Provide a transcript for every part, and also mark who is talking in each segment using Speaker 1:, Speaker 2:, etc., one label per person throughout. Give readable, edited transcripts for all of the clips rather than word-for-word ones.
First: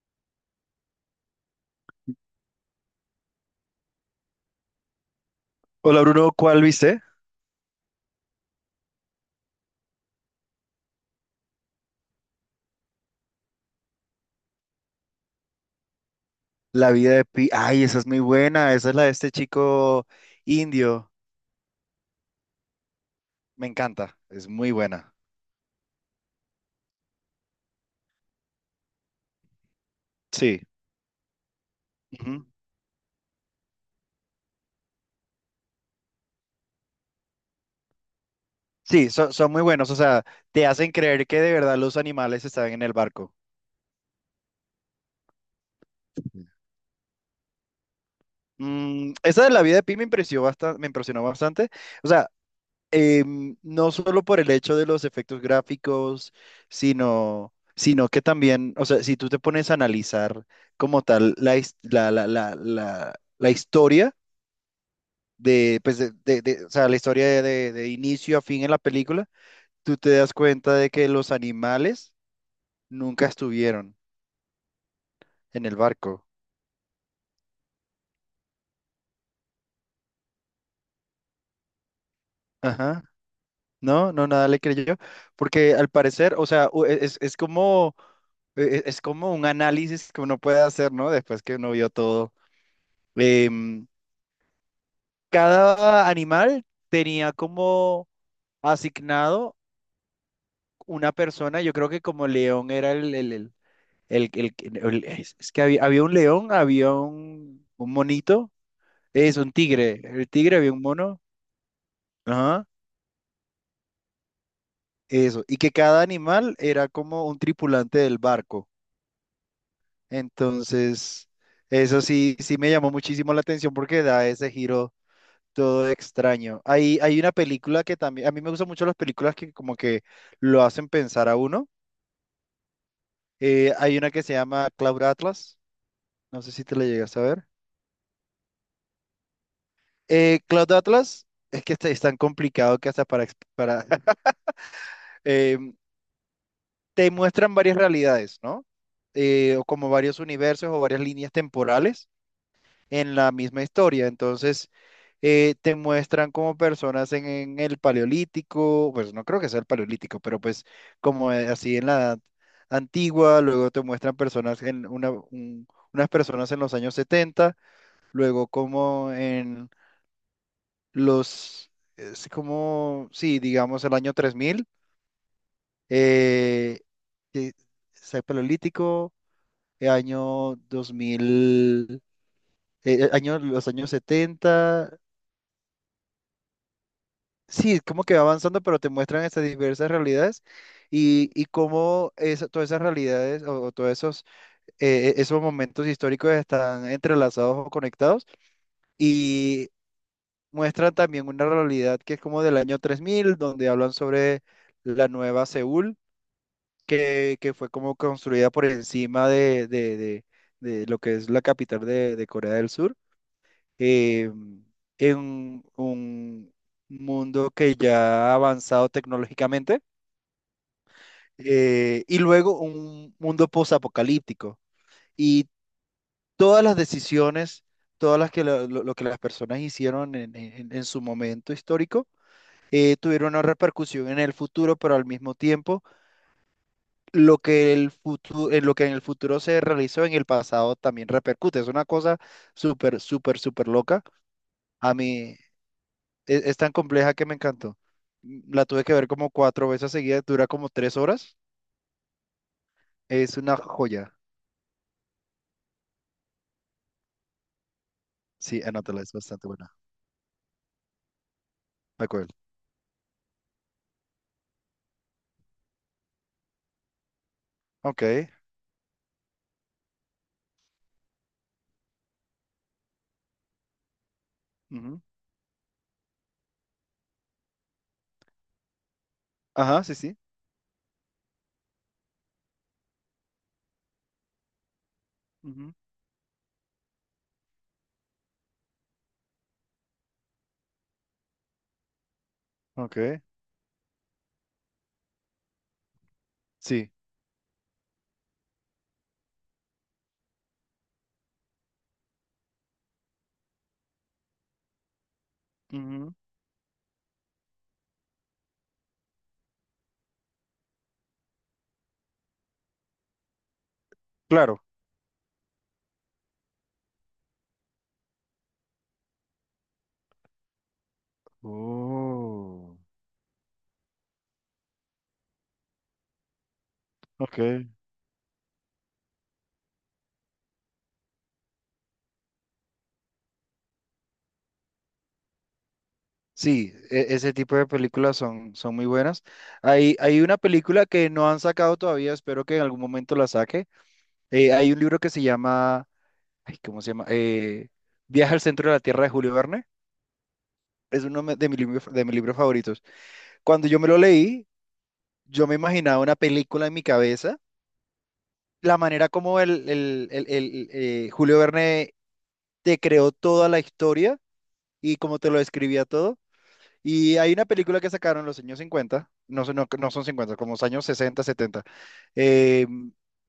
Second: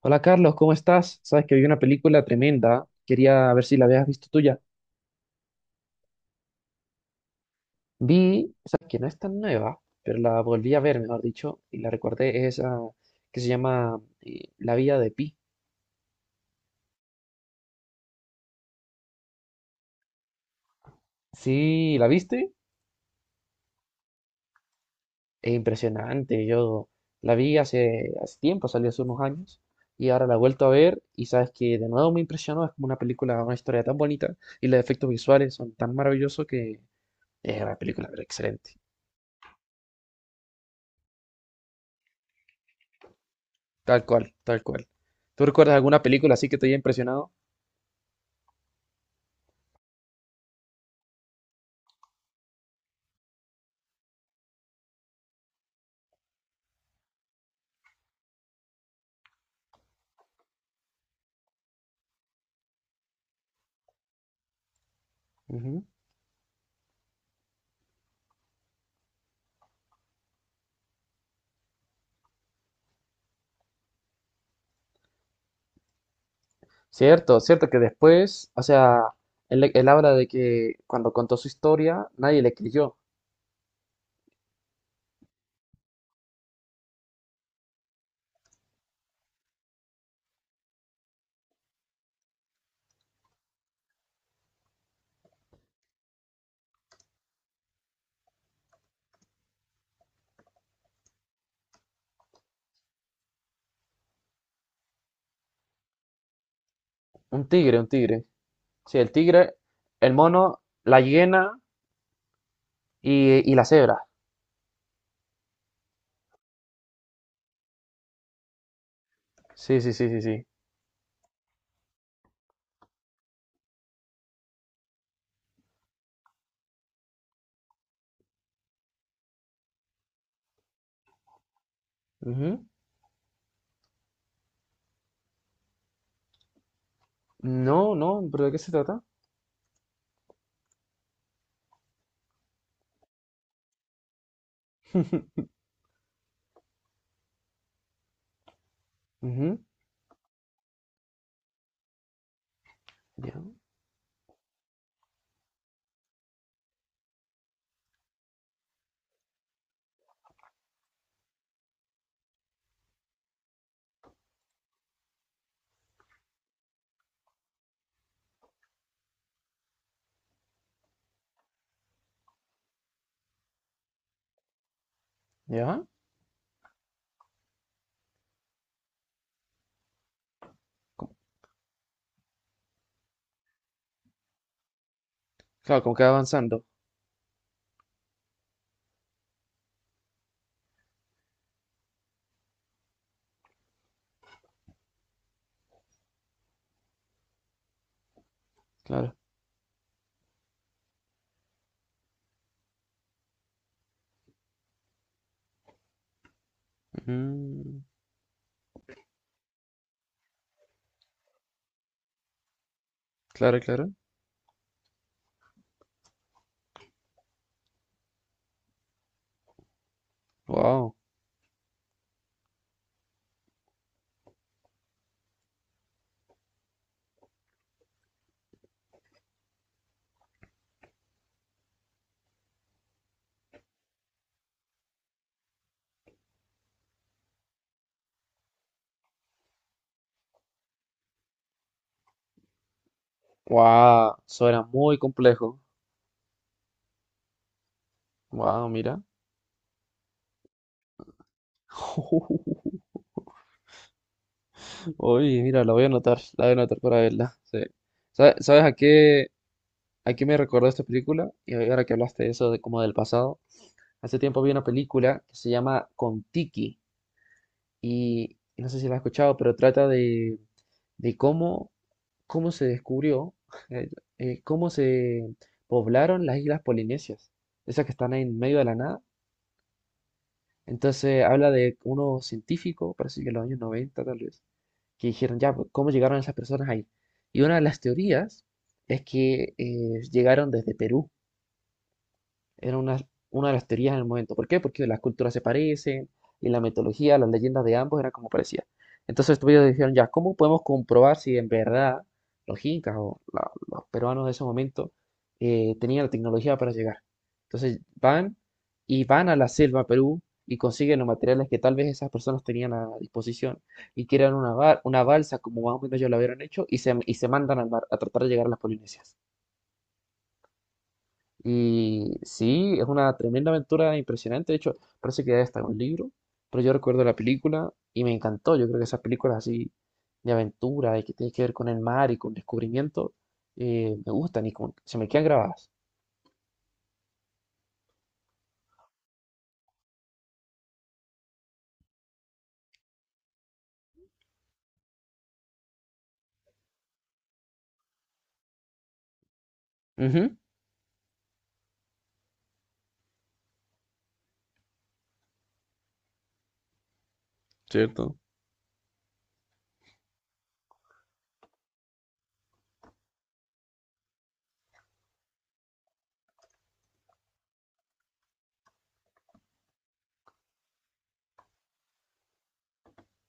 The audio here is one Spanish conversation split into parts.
Speaker 1: Hola Carlos, ¿cómo estás? Sabes que vi una película tremenda, quería ver si la habías visto tuya.
Speaker 2: Hola Bruno, ¿cuál viste?
Speaker 1: Vi, sabes que no es tan nueva, pero la volví a ver, mejor dicho, y la recordé, es esa que se llama La vida de Pi.
Speaker 2: La vida de Pi. Ay, esa es muy buena. Esa es la de este chico indio.
Speaker 1: Sí, ¿la viste?
Speaker 2: Me encanta. Es muy buena.
Speaker 1: Es impresionante, yo la vi hace tiempo, salió hace unos años, y ahora la he
Speaker 2: Sí.
Speaker 1: vuelto a ver, y sabes que de nuevo me
Speaker 2: Ujú.
Speaker 1: impresionó, es como una película, una historia tan bonita, y los efectos visuales son tan maravillosos que es una película pero excelente.
Speaker 2: Sí, son muy buenos. O sea, te hacen creer que de verdad los animales están en el barco.
Speaker 1: Tal cual, tal cual. ¿Tú recuerdas alguna película así
Speaker 2: Sí.
Speaker 1: que te haya impresionado?
Speaker 2: Mm, esa de la vida de Pi me impresionó bastante, me impresionó bastante. O sea, no solo por el hecho de los efectos gráficos, sino que también, o sea, si tú te pones a analizar como tal la, his- la, la, la, la la historia. de,
Speaker 1: Ujú.
Speaker 2: pues de, de- de- o sea, la historia de inicio a fin en la película, tú te das cuenta de que los animales nunca estuvieron en el barco.
Speaker 1: Cierto, cierto que después, o sea, él habla de que cuando contó su historia, nadie le creyó.
Speaker 2: Ajá. No, no, nada le creyó. Porque al parecer, o sea, es como, es como un análisis que uno puede hacer, ¿no? Después que uno vio todo. Em, cada animal tenía como asignado una persona. Yo creo que como león era El, el- es que había un león, había
Speaker 1: Un
Speaker 2: un,
Speaker 1: tigre, un
Speaker 2: un
Speaker 1: tigre.
Speaker 2: monito,
Speaker 1: Sí, el
Speaker 2: es un
Speaker 1: tigre,
Speaker 2: tigre,
Speaker 1: el
Speaker 2: el tigre
Speaker 1: mono,
Speaker 2: había un
Speaker 1: la
Speaker 2: mono,
Speaker 1: hiena
Speaker 2: ajá,
Speaker 1: y la cebra.
Speaker 2: eso, y que cada animal era como un tripulante del barco.
Speaker 1: Sí, sí, sí, sí, sí.
Speaker 2: Entonces, eso sí, sí me llamó muchísimo la atención porque da ese giro todo extraño. Hay una película que también, a mí me gustan mucho las películas que como que lo hacen pensar a uno.
Speaker 1: Ujú.
Speaker 2: Hay una que se llama Cloud Atlas, no sé si te la llegas a ver.
Speaker 1: No, no, ¿pero de qué se trata?
Speaker 2: Cloud Atlas es que este es tan complicado que hasta para eh, te muestran varias realidades, ¿no? Eh,
Speaker 1: Ujú.
Speaker 2: o como varios universos o varias líneas temporales en la
Speaker 1: Ya,
Speaker 2: misma historia. Entonces, te muestran como personas en, el paleolítico, pues no creo que sea el paleolítico, pero pues como así en la edad antigua. Luego te muestran personas en unas personas en los años 70, luego como los, es como, sí, digamos el año 3000.
Speaker 1: ya.
Speaker 2: eh, que es paleolítico, el año 2000, los años setenta.
Speaker 1: Claro, como que va avanzando.
Speaker 2: Sí, como que va avanzando, pero te muestran estas diversas realidades, y cómo todas esas realidades, o todos esos, esos momentos históricos están entrelazados o conectados.
Speaker 1: Claro.
Speaker 2: Y muestran también una realidad que es como del año 3000, donde hablan sobre la nueva Seúl que fue
Speaker 1: Ujú.
Speaker 2: como construida por encima de lo que es la capital de Corea del Sur,
Speaker 1: Claro, claro.
Speaker 2: eh, en un mundo que ya ha avanzado tecnológicamente,
Speaker 1: Wow.
Speaker 2: y luego un mundo posapocalíptico. Y todas las decisiones, todas las que lo que las personas hicieron en su momento histórico, tuvieron una repercusión en el futuro, pero al mismo tiempo lo que en el futuro se realizó en el pasado también repercute. Es una cosa súper, súper, súper loca.
Speaker 1: Wow, eso era
Speaker 2: A
Speaker 1: muy
Speaker 2: mí
Speaker 1: complejo.
Speaker 2: es tan compleja que me encantó. La
Speaker 1: Wow,
Speaker 2: tuve que
Speaker 1: mira.
Speaker 2: ver como cuatro veces seguidas, dura como 3 horas. Es una joya.
Speaker 1: Oye, mira, la voy a anotar, la voy a anotar para verla. Sí.
Speaker 2: Sí,
Speaker 1: ¿Sabes
Speaker 2: anótala, es bastante buena.
Speaker 1: a qué me recordó esta película? Y ahora que
Speaker 2: De
Speaker 1: hablaste de
Speaker 2: acuerdo.
Speaker 1: eso, de como del pasado. Hace tiempo vi una película que se llama Kon-Tiki
Speaker 2: Ok.
Speaker 1: y no sé si la has escuchado, pero trata de cómo, cómo se descubrió, eh, cómo
Speaker 2: Ujú.
Speaker 1: se poblaron las islas polinesias, esas que están ahí en medio de la nada.
Speaker 2: Ajá, sí, sí.
Speaker 1: Entonces habla de unos científicos, parece que en los años 90, tal vez que dijeron, ya, pues,
Speaker 2: Ujú.
Speaker 1: ¿cómo llegaron esas personas ahí? Y una de las teorías es que llegaron desde Perú era
Speaker 2: Ok.
Speaker 1: una de las teorías en el momento. ¿Por qué? Porque las culturas se parecen y la
Speaker 2: Sí.
Speaker 1: mitología, las leyendas de ambos eran como parecían. Entonces ellos dijeron, ya, ¿cómo podemos comprobar si en verdad los incas o los peruanos de ese momento tenían la
Speaker 2: Ujú.
Speaker 1: tecnología para llegar? Entonces van y van a la selva Perú y consiguen los materiales que tal vez esas personas tenían a disposición y crean una,
Speaker 2: Claro.
Speaker 1: una balsa como más o menos ellos la hubieran hecho y se mandan al mar a tratar de llegar a las Polinesias. Y sí,
Speaker 2: Oh,
Speaker 1: es una tremenda aventura impresionante. De hecho, parece que ya está en un libro, pero yo recuerdo la
Speaker 2: ok.
Speaker 1: película y me encantó. Yo creo que esas películas así de aventura y que tienen que ver con el mar y con descubrimiento me gustan y como que se me quedan grabadas.
Speaker 2: Sí, ese tipo de películas son muy buenas. Hay una película que no han sacado todavía, espero que en algún momento la saque. Hay un libro que se llama, ay, ¿cómo se llama? Viaje al centro de la Tierra de Julio Verne.
Speaker 1: Ujú,
Speaker 2: Es uno de mis libros favoritos. Cuando yo me lo leí, yo me imaginaba una película en mi cabeza.
Speaker 1: cierto.
Speaker 2: La manera como Julio Verne te creó toda la historia y cómo te lo describía todo. Y hay una película que sacaron en los años 50, no, no, no son 50, como los años 60 70, eh,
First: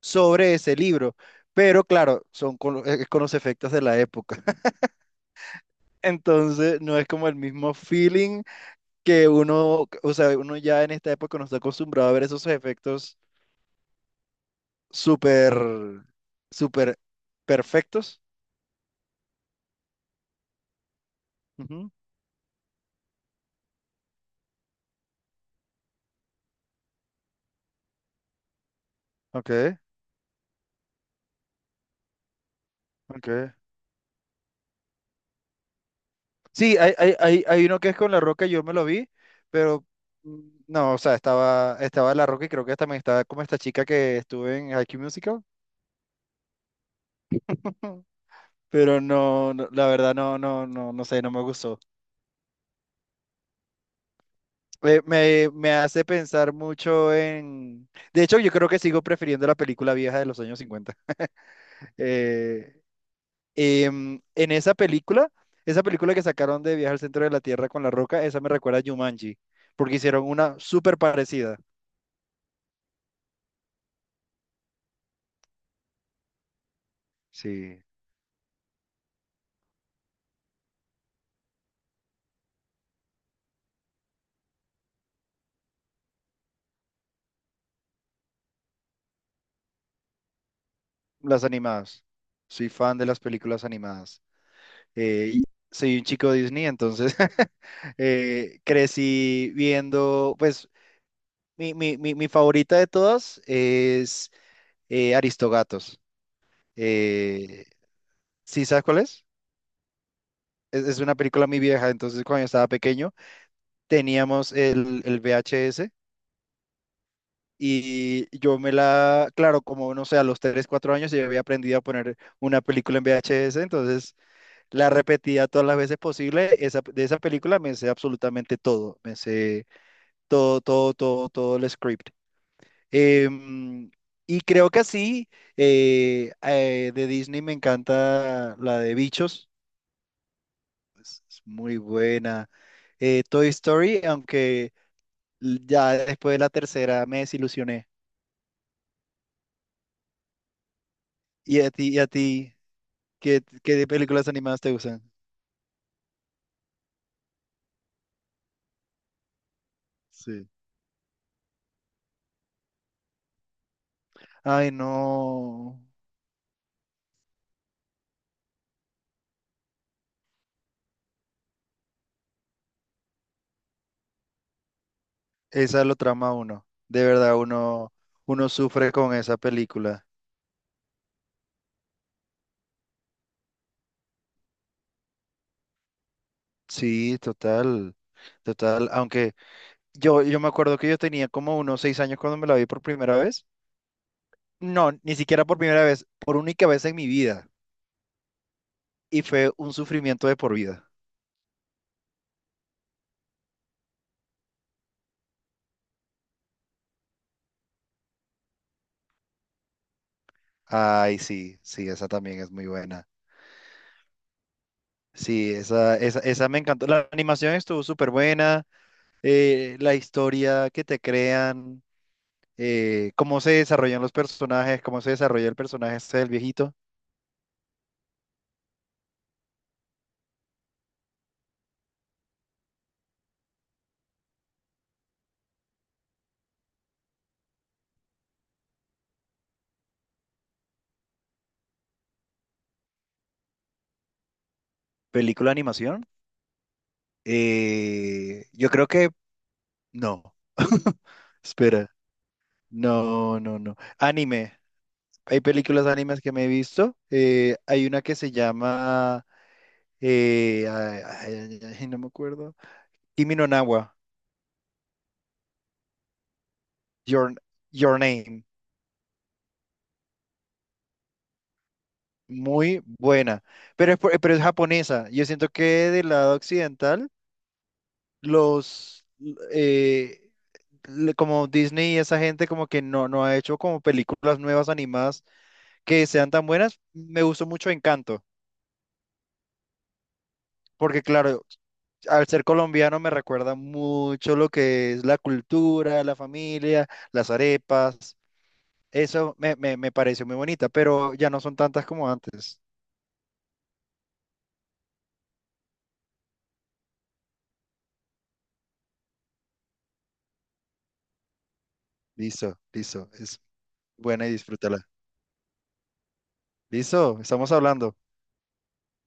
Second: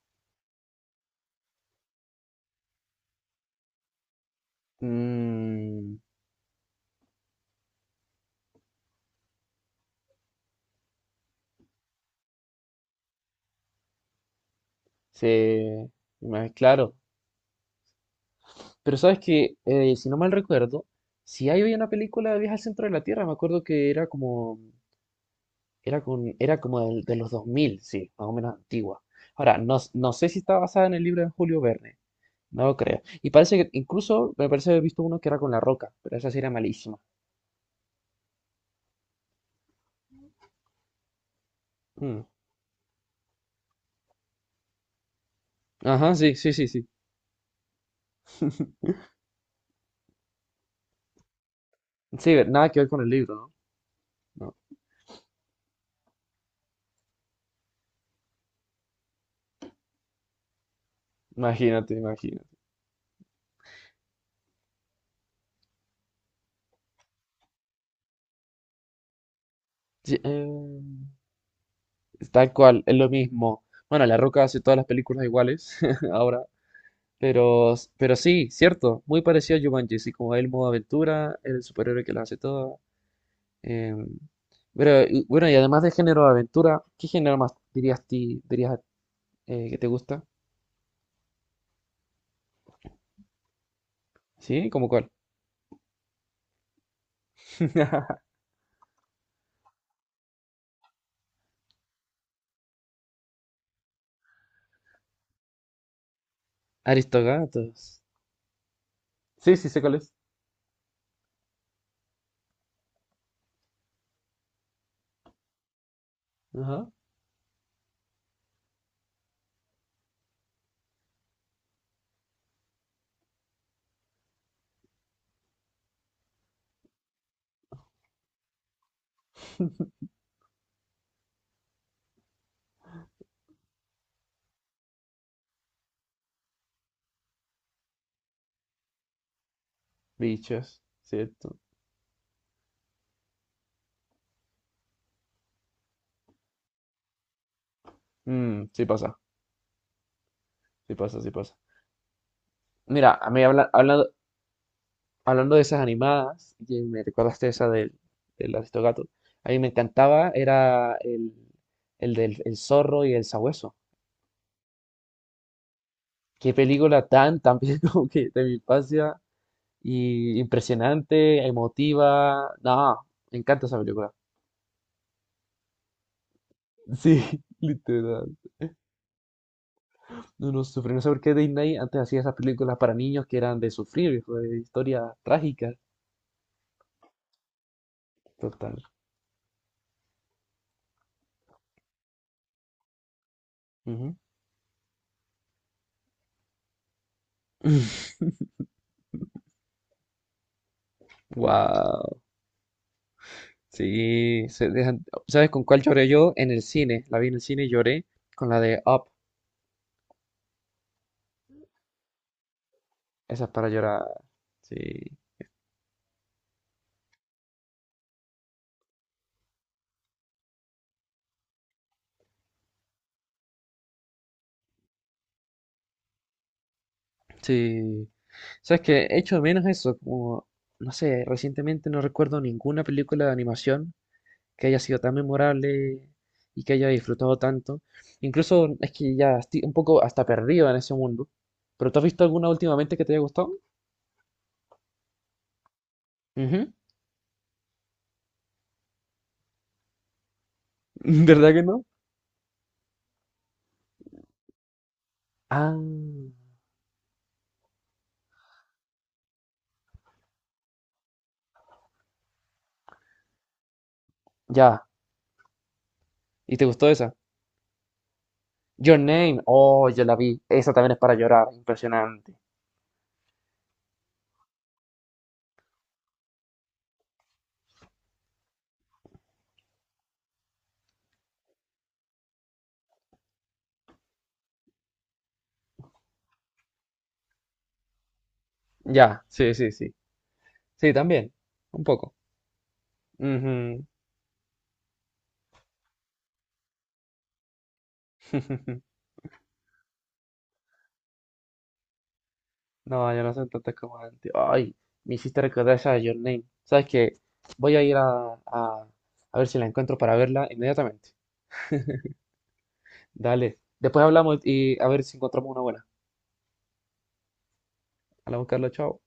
Speaker 2: sobre ese libro. Pero claro, son con, es con los efectos de la época.
Speaker 1: Mm,
Speaker 2: Entonces, no es como el mismo feeling que uno, o sea, uno ya en esta época no está acostumbrado a ver esos efectos súper,
Speaker 1: se- claro.
Speaker 2: súper perfectos.
Speaker 1: Pero sabes que, si no mal recuerdo, si hay hoy una
Speaker 2: Ujú.
Speaker 1: película de Viaje al Centro de la Tierra, me acuerdo que era como Era, con, era como de, los 2000 sí, más o menos antigua. Ahora, no,
Speaker 2: Ok,
Speaker 1: no sé si está basada en el libro de Julio Verne, no lo creo. Y
Speaker 2: ok.
Speaker 1: parece que incluso me parece haber visto uno que era con La Roca, pero esa sí era
Speaker 2: Sí, hay,
Speaker 1: malísima.
Speaker 2: hay, hay, hay uno que es con La Roca, yo me lo vi, pero mm, no, o sea, estaba
Speaker 1: Mm.
Speaker 2: La Roca, y creo que también estaba como esta chica que estuve en High School Musical.
Speaker 1: Ajá, sí, sí, sí, sí.
Speaker 2: Pero no, no, la verdad no, no, no, no sé, no me gustó.
Speaker 1: Sí, nada que ver con el libro, ¿no? No,
Speaker 2: Me hace pensar mucho en. De hecho, yo creo que sigo prefiriendo la película vieja de los años 50.
Speaker 1: imagínate, imagínate.
Speaker 2: Eh, em, en esa película, esa película que sacaron de Viaje al Centro de la Tierra con La Roca, esa me recuerda a Jumanji, porque
Speaker 1: Sí,
Speaker 2: hicieron una súper parecida.
Speaker 1: tal cual, es lo mismo. Bueno, La Roca hace todas las películas iguales ahora, pero,
Speaker 2: Sí.
Speaker 1: pero sí, cierto, muy parecido a Jumanji, así como el modo aventura, el superhéroe que las hace todas. Eh, pero, bueno, y además de género de aventura, ¿qué género más dirías, ti, dirías que te gusta?
Speaker 2: Las animadas. Soy fan de las películas animadas.
Speaker 1: ¿Sí? ¿Cómo cuál?
Speaker 2: Y soy un chico Disney, entonces crecí viendo, pues mi favorita de todas es Aristogatos. Eh,
Speaker 1: Aristogatos.
Speaker 2: ¿Sí sabes cuál es?
Speaker 1: Sí, sí, sé cuál es.
Speaker 2: Es una película muy vieja, entonces cuando yo estaba pequeño teníamos el VHS,
Speaker 1: Ajá.
Speaker 2: y yo me la, claro, como no sé, a los 3 4 años yo había aprendido a poner una película en VHS, entonces. La repetía todas las veces posible. De esa película me sé absolutamente todo. Me sé todo, todo, todo, todo el script. Em, y creo que así, de Disney me encanta la de Bichos.
Speaker 1: Bichos,
Speaker 2: Es
Speaker 1: ¿cierto?
Speaker 2: muy buena. Toy Story, aunque ya después de la tercera me desilusioné.
Speaker 1: Mm, sí pasa, sí pasa, sí pasa.
Speaker 2: ¿Y a ti,
Speaker 1: Mira, a mí
Speaker 2: qué, qué
Speaker 1: hablando,
Speaker 2: películas animadas te gustan?
Speaker 1: hablando de esas animadas, que me recordaste esa del, del Aristogato, a mí me encantaba,
Speaker 2: Sí.
Speaker 1: era el del el zorro y el sabueso.
Speaker 2: Ay, no.
Speaker 1: Qué película tan, tan bien como que de mi infancia, y impresionante, emotiva. No, me encanta esa película.
Speaker 2: Esa lo trama uno. De verdad,
Speaker 1: Sí,
Speaker 2: uno,
Speaker 1: literal.
Speaker 2: uno sufre con esa película.
Speaker 1: Uno sufre. No sé por qué Disney antes hacía esas películas para niños que eran de sufrir, de historias trágicas.
Speaker 2: Sí, total,
Speaker 1: Total.
Speaker 2: total. Aunque yo me acuerdo que yo tenía como unos 6 años cuando me la vi por primera vez.
Speaker 1: Ujú.
Speaker 2: No, ni siquiera por primera vez, por única vez en mi vida. Y fue un sufrimiento de por vida.
Speaker 1: Wow, sí, ¿Sabes con cuál lloré yo? En el cine, la vi en el cine y lloré con la de Up,
Speaker 2: Ay, sí, sí, esa también es muy buena.
Speaker 1: esa es para llorar, sí,
Speaker 2: Sí, esa me encantó. La animación estuvo súper buena. La historia que te crean. Cómo se desarrollan los personajes, cómo se desarrolla el personaje este del viejito.
Speaker 1: sí, ¿sabes qué? Hecho de menos eso, como, no sé, recientemente no recuerdo ninguna película de animación que haya sido tan memorable y que haya disfrutado tanto. Incluso es que ya estoy un poco hasta perdido en ese mundo. ¿Pero tú has visto alguna últimamente que te haya gustado?
Speaker 2: Película de animación.
Speaker 1: Ujú.
Speaker 2: Yo creo que no.
Speaker 1: ¿Verdad que no?
Speaker 2: Espera. No, no, no. Anime. Hay
Speaker 1: Ah,
Speaker 2: películas animes que me he visto. Hay una que se llama. Ay, ay, ay, ay, no me acuerdo. Kimi no na wa,
Speaker 1: ya. ¿Y te gustó esa?
Speaker 2: Your, Your Name.
Speaker 1: Your Name. Oh, yo la vi. Esa también es para llorar. Impresionante.
Speaker 2: Muy buena. Pero es japonesa. Yo siento que del lado occidental, los. eh, como Disney y esa gente como que no, ha hecho como películas nuevas animadas que sean tan buenas. Me gustó mucho Encanto,
Speaker 1: Ya, sí, sí, sí. Sí,
Speaker 2: porque
Speaker 1: también.
Speaker 2: claro,
Speaker 1: Un poco.
Speaker 2: al ser colombiano me recuerda
Speaker 1: Ujú.
Speaker 2: mucho lo que es la cultura, la familia, las arepas. Eso me, me pareció muy bonita, pero ya no son tantas como antes.
Speaker 1: No, yo no soy tantas como antes. Ay, me hiciste recordar esa de Your Name. ¿Sabes qué? Voy a ir a, a ver si la encuentro para verla inmediatamente.
Speaker 2: Listo, listo, es
Speaker 1: Dale. Después
Speaker 2: buena y
Speaker 1: hablamos y
Speaker 2: disfrútala.
Speaker 1: a ver si encontramos una buena.
Speaker 2: Listo, estamos hablando.
Speaker 1: Hola, Carlos. Chao.